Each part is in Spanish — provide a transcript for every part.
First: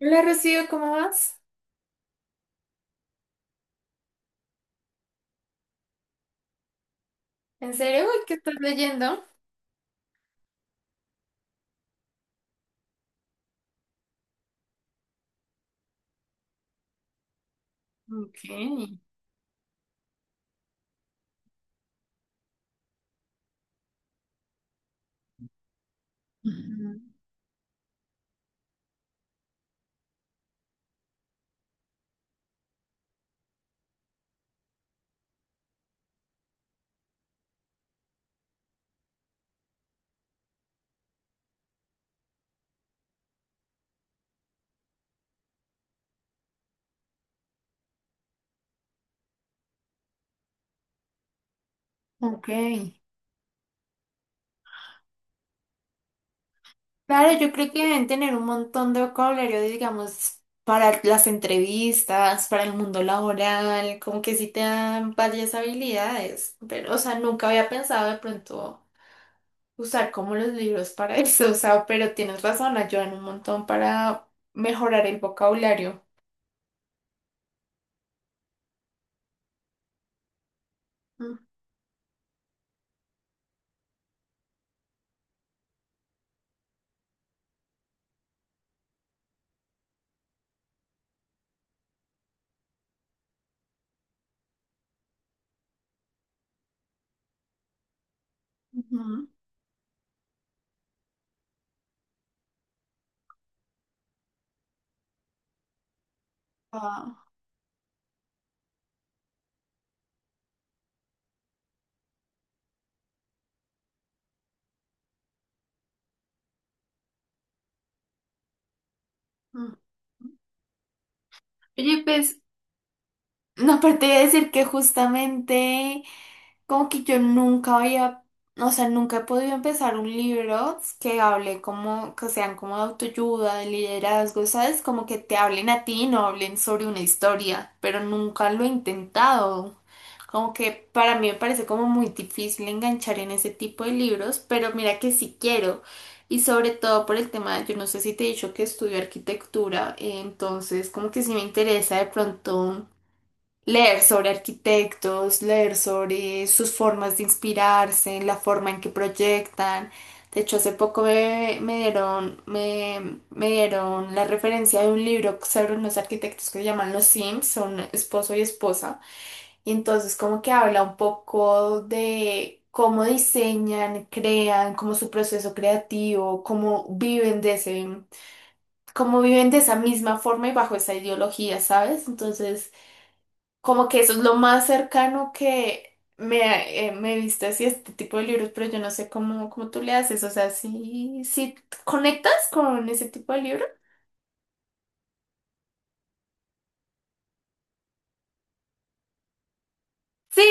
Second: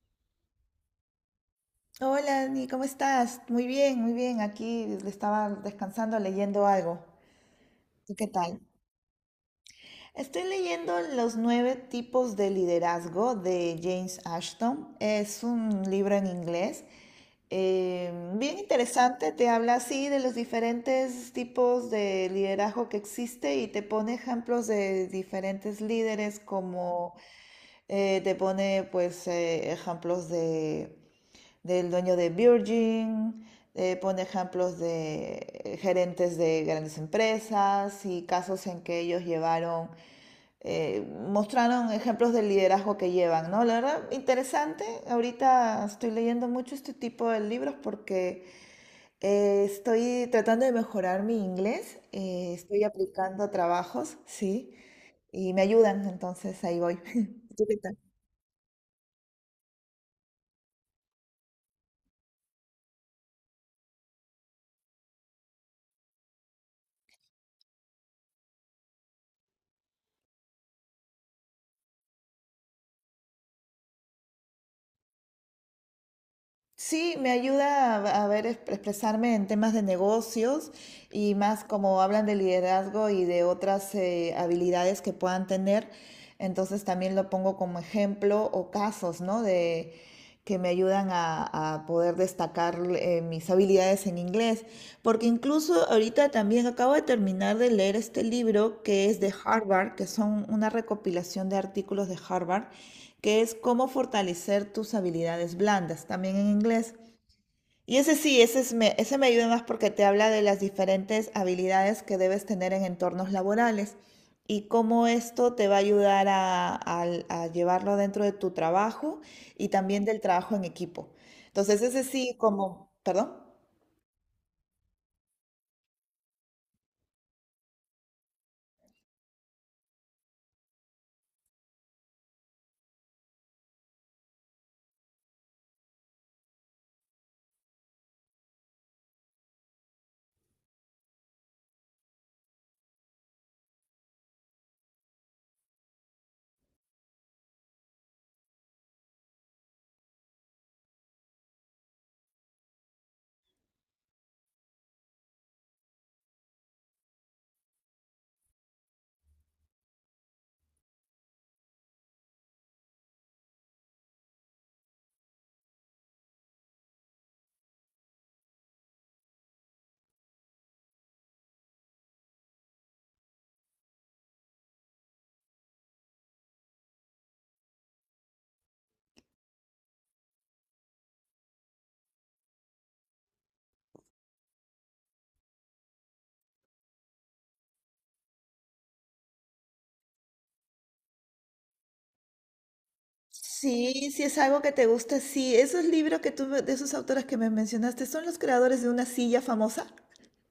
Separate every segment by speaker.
Speaker 1: Hola Rocío, ¿cómo vas?
Speaker 2: Hola, Dani, ¿cómo estás? Muy bien, muy bien. Aquí estaba descansando leyendo algo.
Speaker 1: ¿En serio?
Speaker 2: ¿Tú
Speaker 1: Uy,
Speaker 2: qué
Speaker 1: ¿qué estás
Speaker 2: tal?
Speaker 1: leyendo?
Speaker 2: Estoy leyendo Los nueve tipos de liderazgo de James Ashton. Es un libro en inglés. eh, Bien
Speaker 1: Okay.
Speaker 2: interesante, te habla así de los diferentes tipos de liderazgo que existe y te pone ejemplos de diferentes líderes
Speaker 1: Ujú.
Speaker 2: como te pone pues ejemplos de del dueño de Virgin, pone ejemplos de gerentes de grandes empresas y casos en que ellos llevaron, eh, mostraron ejemplos del liderazgo que llevan, ¿no? La verdad, interesante. Ahorita estoy leyendo mucho este tipo de libros porque estoy tratando de mejorar mi inglés,
Speaker 1: Ok.
Speaker 2: estoy aplicando trabajos, sí, y me ayudan, entonces ahí voy.
Speaker 1: Claro, yo
Speaker 2: ¿Tú
Speaker 1: creo
Speaker 2: qué
Speaker 1: que
Speaker 2: tal?
Speaker 1: deben tener un montón de vocabulario, digamos, para las entrevistas, para el mundo laboral, como que sí te dan varias habilidades, pero, o sea, nunca había pensado de pronto usar como los libros para eso, o sea, pero tienes razón, ayudan un montón para mejorar el vocabulario.
Speaker 2: Sí, me ayuda a ver expresarme en temas de negocios y más como hablan de liderazgo y de otras habilidades que puedan tener. Entonces también lo pongo como ejemplo o casos, ¿no? De que me ayudan a poder destacar mis habilidades en inglés. Porque incluso ahorita también acabo de terminar de leer este libro que es
Speaker 1: Ujú.
Speaker 2: de Harvard, que son una recopilación de artículos de Harvard que es cómo fortalecer tus habilidades blandas, también en inglés.
Speaker 1: Ah,
Speaker 2: Y ese sí, ese, es me, ese me ayuda más porque te habla de las diferentes habilidades que debes tener en entornos laborales y cómo esto te va a ayudar a llevarlo dentro de tu trabajo y
Speaker 1: ujú.
Speaker 2: también del trabajo en equipo. Entonces,
Speaker 1: Oye,
Speaker 2: ese sí,
Speaker 1: pues
Speaker 2: como, perdón.
Speaker 1: no, aparte de decir que justamente como que yo nunca había, o sea, nunca he podido empezar un libro que hable como, que sean como de autoayuda, de liderazgo, ¿sabes? Como que te hablen a ti, no hablen sobre una historia, pero nunca lo he intentado. Como que para mí me parece como muy difícil enganchar en ese tipo de libros, pero mira que sí quiero. Y sobre todo por el tema, yo no sé si te he dicho que estudio arquitectura, entonces como que sí me interesa de pronto leer sobre arquitectos, leer sobre sus formas de inspirarse, la forma en que proyectan. De hecho, hace poco me dieron la referencia de un libro sobre unos arquitectos que se llaman Los Sims, son esposo y esposa. Y entonces como que habla un poco de cómo diseñan, crean, cómo su proceso creativo, cómo viven de ese, cómo viven de esa misma forma y bajo esa ideología, ¿sabes? Entonces... Como que eso es lo más cercano que me, me he visto así este tipo de libros, pero yo no sé cómo, cómo tú le haces. O sea, si conectas con ese tipo de libro.
Speaker 2: Sí, si es algo que te gusta, sí. Esos libros que tú, de esos autores que me mencionaste, ¿son los creadores de una silla famosa?
Speaker 1: Sí,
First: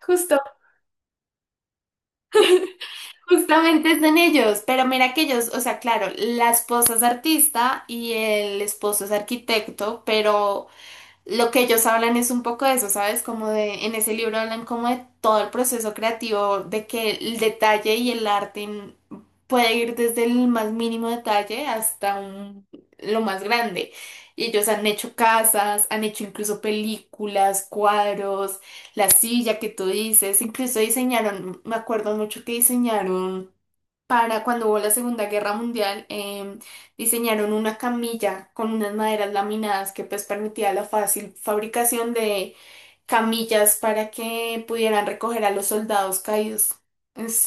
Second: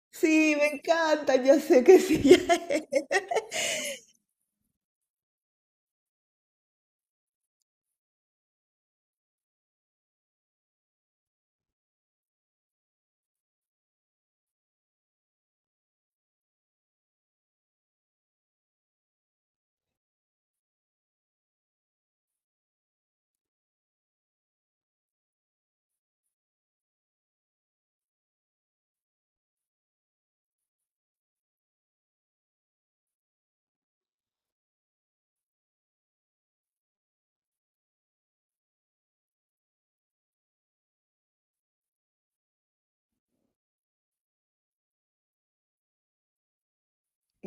Speaker 1: justo,
Speaker 2: Sí, me encanta, ya sé que sí. Ya es.
Speaker 1: justamente es en ellos. Pero mira que ellos, o sea, claro, la esposa es artista y el esposo es arquitecto, pero lo que ellos hablan es un poco de eso, ¿sabes? Como de, en ese libro hablan como de todo el proceso creativo, de que el detalle y el arte en- puede ir desde el más mínimo detalle hasta un- lo más grande. Y ellos han hecho casas, han hecho incluso películas, cuadros, la silla que tú dices, incluso diseñaron, me acuerdo mucho que diseñaron para cuando hubo la Segunda Guerra Mundial, diseñaron una camilla con unas maderas laminadas que pues permitía la fácil fabricación de camillas para que pudieran recoger a los soldados caídos.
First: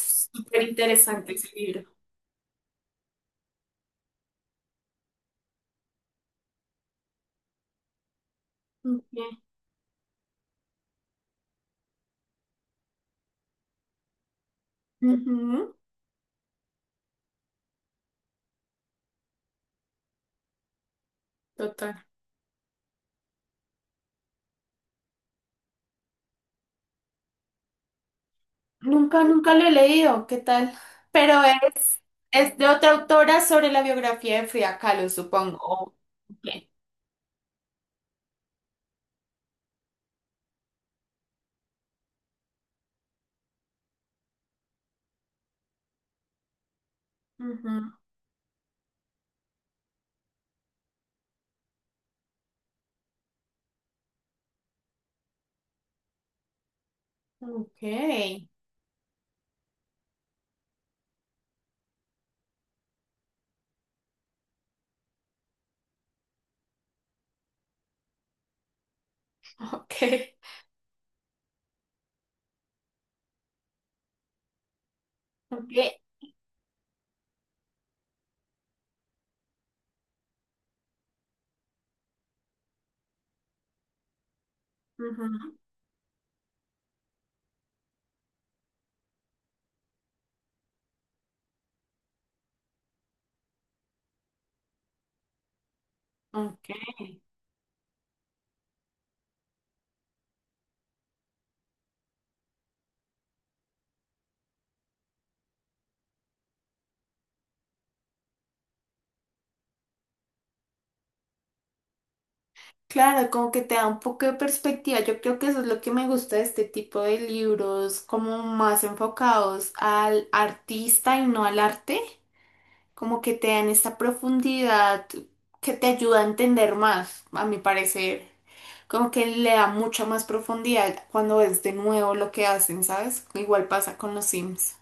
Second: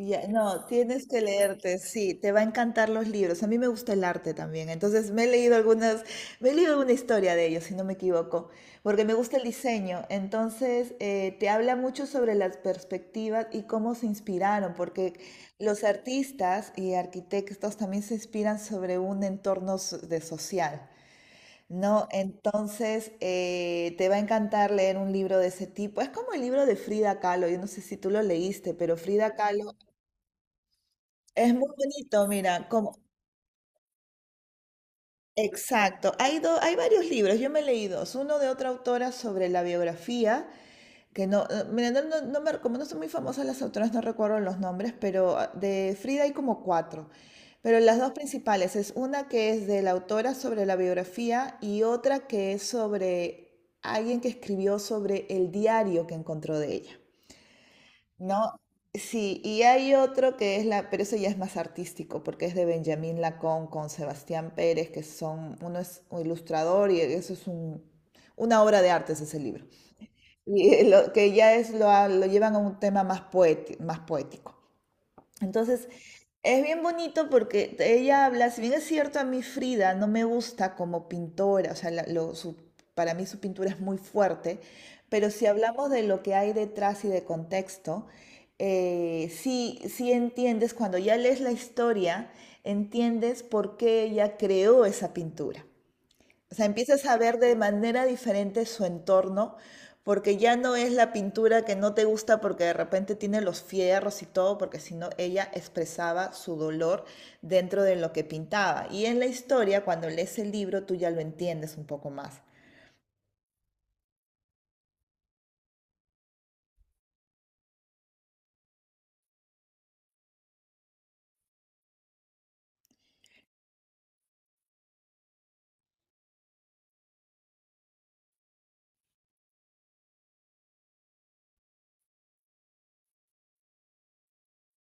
Speaker 2: Ya,
Speaker 1: súper
Speaker 2: no, tienes que
Speaker 1: interesante ese
Speaker 2: leerte,
Speaker 1: libro.
Speaker 2: sí, te va a encantar los libros. A mí me gusta el arte también, entonces me he leído algunas, me he leído alguna historia de ellos, si no me equivoco, porque me
Speaker 1: Ok.
Speaker 2: gusta el diseño. Entonces, te habla mucho sobre las perspectivas y cómo se inspiraron, porque
Speaker 1: Ujú.
Speaker 2: los artistas y arquitectos también se inspiran sobre un entorno de social.
Speaker 1: Total.
Speaker 2: No, entonces te va a encantar leer un libro de ese tipo. Es como el libro de Frida Kahlo. Yo no sé si tú lo leíste, pero
Speaker 1: Nunca,
Speaker 2: Frida
Speaker 1: nunca lo he
Speaker 2: Kahlo
Speaker 1: leído, ¿qué tal? Pero
Speaker 2: es muy bonito,
Speaker 1: es de
Speaker 2: mira,
Speaker 1: otra
Speaker 2: como
Speaker 1: autora sobre la biografía de Frida Kahlo, supongo.
Speaker 2: exacto. Hay
Speaker 1: Ok.
Speaker 2: hay varios libros. Yo me leí dos. Uno de otra autora sobre la biografía. Que no, mira, no, no, como no son muy famosas las autoras, no recuerdo los nombres, pero ah, de Frida hay como cuatro. Pero
Speaker 1: Ujú.
Speaker 2: las dos principales es una que es de la autora sobre la biografía y otra que es sobre alguien que escribió sobre el diario que encontró de ella.
Speaker 1: Ok.
Speaker 2: No, sí, y hay otro que es la, pero eso ya es más artístico, porque es de Benjamín Lacón con Sebastián Pérez, que son, uno es un ilustrador y eso es un, una obra de arte, es ese libro.
Speaker 1: Ok.
Speaker 2: Y lo que ya es lo, lo llevan a un tema más poético. Entonces,
Speaker 1: Ok.
Speaker 2: es bien bonito porque ella habla, si bien es cierto, a mí Frida no me gusta como pintora, o sea, para mí su pintura es muy fuerte, pero si
Speaker 1: Ujú.
Speaker 2: hablamos de lo que hay detrás y de contexto, sí, sí entiendes, cuando ya lees la historia, entiendes por qué ella creó esa pintura. O sea,
Speaker 1: Ok.
Speaker 2: empiezas a ver de manera diferente su entorno, porque ya no es la pintura que no te gusta porque de repente tiene los fierros y todo, porque sino ella expresaba su dolor dentro de lo que pintaba. Y en la historia, cuando lees el libro, tú ya lo entiendes un poco más.
Speaker 1: Claro, como que te da un poco de perspectiva. Yo creo que eso es lo que me gusta de este tipo de libros, como más enfocados al artista y no al arte, como que te dan esta profundidad que te ayuda a entender más, a mi parecer. Como que le da mucha más profundidad cuando ves de nuevo lo que hacen, ¿sabes? Igual pasa con los Sims.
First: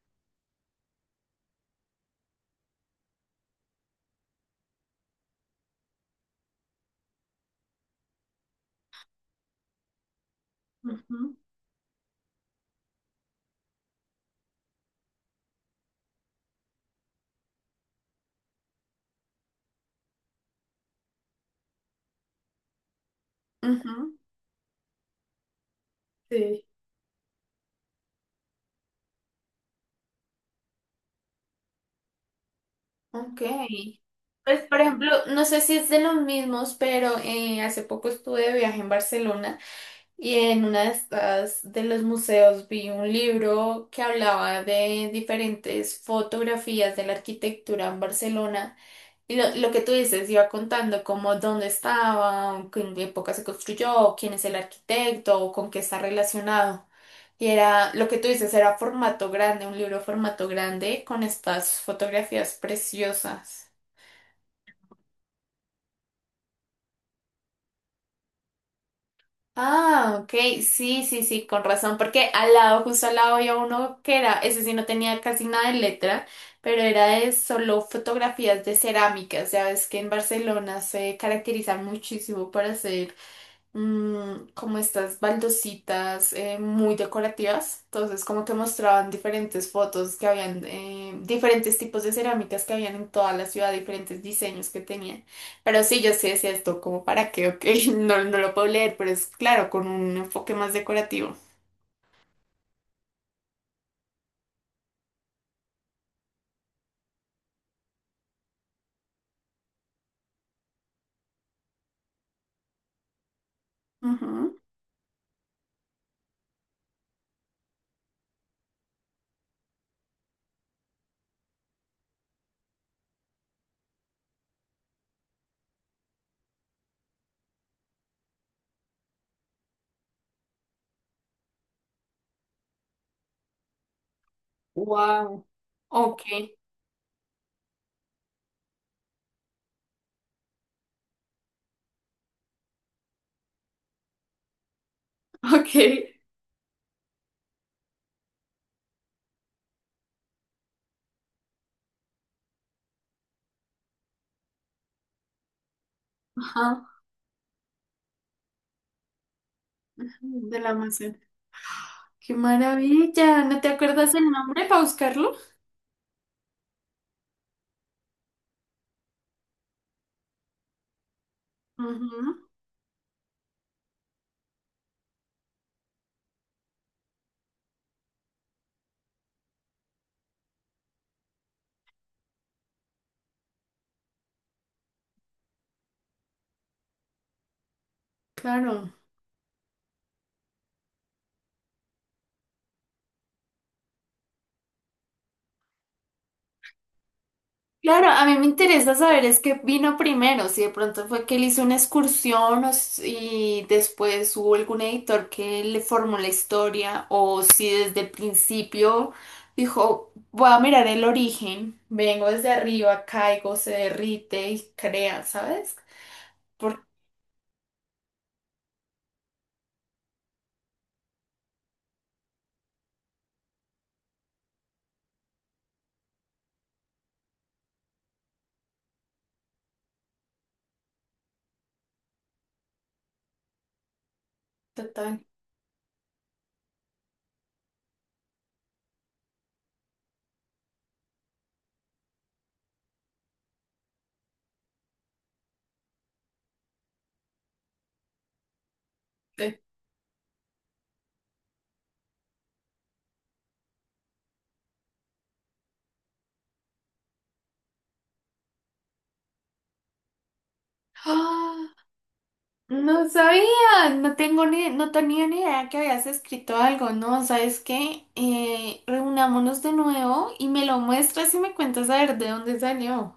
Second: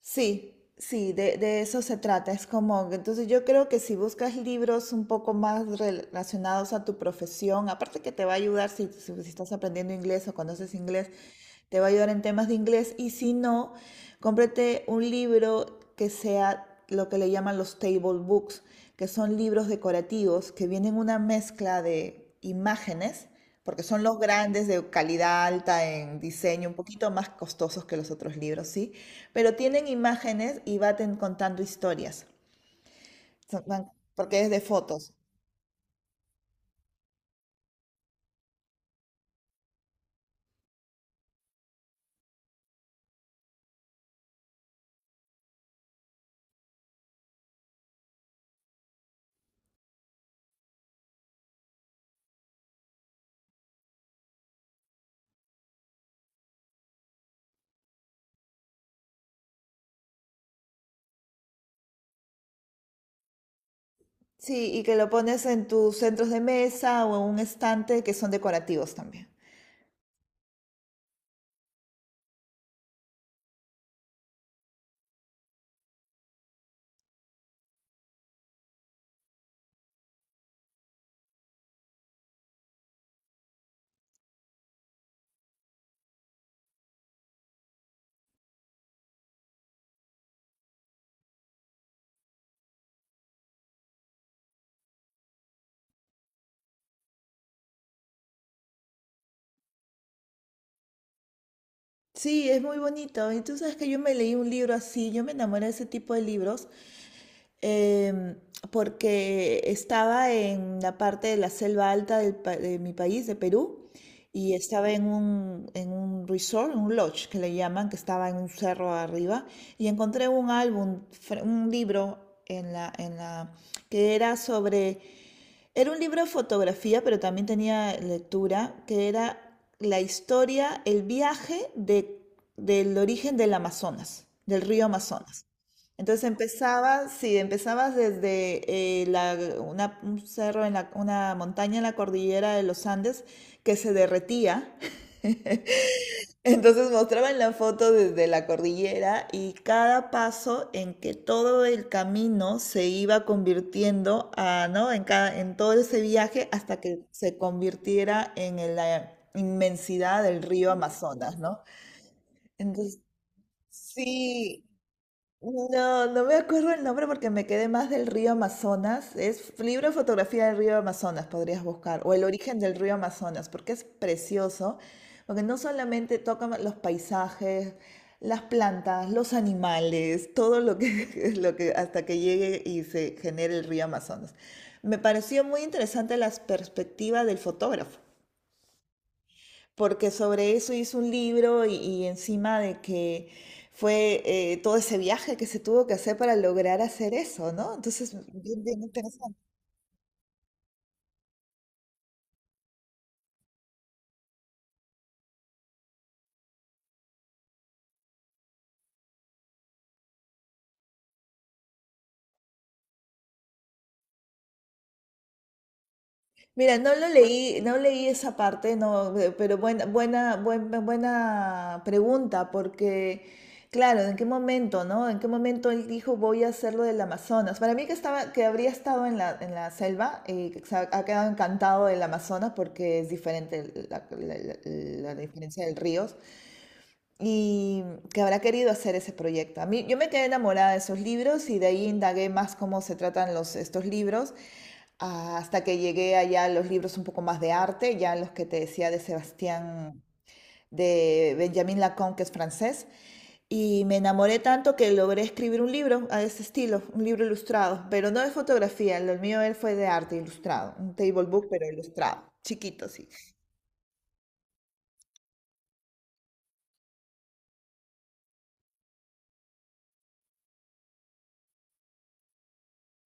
Speaker 2: Sí, sí, de eso se trata. Es como, que- entonces yo creo que si buscas libros un poco más relacionados a tu profesión, aparte que te va a ayudar si, si estás aprendiendo inglés o conoces inglés,
Speaker 1: Ujú.
Speaker 2: te va a ayudar en temas de inglés. Y si no, cómprate un libro que sea lo que le llaman los table books, que son libros decorativos que vienen una mezcla de imágenes. Porque son
Speaker 1: Ujú.
Speaker 2: los grandes de calidad alta en diseño, un poquito más costosos que los otros libros, sí, pero tienen imágenes y va contando historias.
Speaker 1: Ok.
Speaker 2: Son- van- porque es de
Speaker 1: Pues, por ejemplo,
Speaker 2: fotos.
Speaker 1: no sé si es de los mismos, pero hace poco estuve de viaje en Barcelona. Y en una de estas de los museos vi un libro que hablaba de diferentes fotografías de la arquitectura en Barcelona. Y lo que tú dices, iba contando como dónde estaba, en qué época se construyó, quién es el arquitecto o con qué está relacionado. Y era, lo que tú dices, era formato grande, un libro formato grande con estas fotografías preciosas.
Speaker 2: Sí, y que lo pones en tus centros de mesa o en un estante que son decorativos también.
Speaker 1: Ah, ok, sí, sí, sí, con razón, porque al lado, justo al lado había uno que era, ese sí no tenía casi nada de letra, pero era de solo fotografías de cerámicas, ya ves que en Barcelona se caracteriza muchísimo por hacer como estas baldositas muy decorativas. Entonces, como que mostraban diferentes fotos que habían, diferentes tipos de cerámicas que habían en toda la ciudad, diferentes diseños que tenían. Pero sí, yo sí decía esto, como para qué, ok, no, no lo puedo leer, pero es claro, con un enfoque más decorativo.
Speaker 2: Sí, es muy bonito. Y tú sabes que yo me leí un libro así, yo me enamoré de ese tipo de libros em, porque estaba en la parte de la selva alta de mi país, de Perú, y
Speaker 1: Ujú.
Speaker 2: estaba en un resort, un lodge que le llaman, que estaba en un cerro arriba, y encontré un álbum, un libro en la, que era sobre, era un libro de fotografía, pero también tenía lectura, que era la historia, el viaje de, del origen del Amazonas, del río
Speaker 1: Wow.
Speaker 2: Amazonas.
Speaker 1: Ok,
Speaker 2: Entonces empezabas, sí, empezabas desde una, un cerro en la, una montaña en la cordillera de los Andes que se derretía.
Speaker 1: ok.
Speaker 2: Entonces mostraban la foto desde la cordillera y cada paso en que todo el camino se iba convirtiendo a, ¿no? En cada, en todo ese viaje
Speaker 1: Ajá.
Speaker 2: hasta que se convirtiera en la inmensidad del
Speaker 1: De la
Speaker 2: río
Speaker 1: Amazon.
Speaker 2: Amazonas, ¿no?
Speaker 1: ¡Qué
Speaker 2: Entonces,
Speaker 1: maravilla! ¿No te acuerdas el
Speaker 2: sí,
Speaker 1: nombre para buscarlo?
Speaker 2: no, no me acuerdo el nombre porque me quedé más del río Amazonas. Es libro de fotografía del río Amazonas, podrías buscar, o el
Speaker 1: Ujú.
Speaker 2: origen del río Amazonas, porque es precioso, porque no solamente toca los paisajes, las plantas, los animales, todo lo que, lo que hasta que llegue y se genere el río Amazonas. Me pareció muy interesante las perspectivas del fotógrafo
Speaker 1: Claro.
Speaker 2: porque sobre eso hizo un libro y encima de que fue todo ese viaje que se tuvo que hacer para lograr hacer eso, ¿no?
Speaker 1: Claro,
Speaker 2: Entonces,
Speaker 1: a mí me
Speaker 2: bien, bien
Speaker 1: interesa saber es
Speaker 2: interesante.
Speaker 1: qué vino primero, si de pronto fue que él hizo una excursión o si- y después hubo algún editor que le formó la historia o si desde el principio dijo, voy a mirar el origen, vengo desde arriba, caigo, se derrite y crea, ¿sabes?
Speaker 2: Mira,
Speaker 1: Por
Speaker 2: no lo leí, no leí esa parte, no, pero buena, buena, buena, buena pregunta, porque, claro, ¿en qué momento, no? ¿En qué momento él dijo voy a hacer lo del Amazonas? Para mí que estaba, que habría estado en la selva, que se ha, ha quedado encantado del Amazonas porque es diferente la, la diferencia del río y que habrá querido hacer ese proyecto. A mí, yo me quedé enamorada de esos libros y de ahí indagué más cómo se tratan los, estos libros ah, hasta que llegué allá a los libros un poco más de arte, ya los que te decía de
Speaker 1: totalmente.
Speaker 2: Sebastián, de Benjamin Lacan, que es francés, y me enamoré tanto que logré escribir un libro a ese estilo, un libro ilustrado, pero no de fotografía, lo mío él fue de arte ilustrado, un table book, pero ilustrado, chiquito,
Speaker 1: No
Speaker 2: sí.
Speaker 1: sabía, no tengo ni, no tenía ni idea que habías escrito algo, ¿no? ¿Sabes qué? Reunámonos de nuevo y me lo muestras y me cuentas a ver de dónde salió.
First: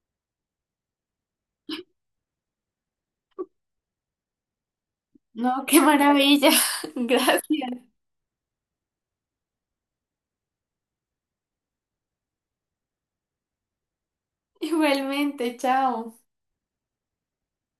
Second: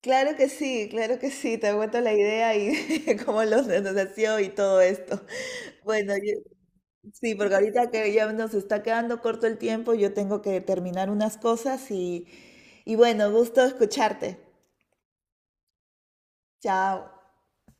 Speaker 2: Claro que sí, claro que sí, te aguanto la idea y cómo los nos nació y todo esto.
Speaker 1: No, qué
Speaker 2: Bueno, yo-
Speaker 1: maravilla.
Speaker 2: sí,
Speaker 1: Gracias.
Speaker 2: porque ahorita que ya nos está quedando corto el tiempo, yo tengo que terminar unas cosas y bueno, gusto escucharte.
Speaker 1: Igualmente, chao.
Speaker 2: Chao.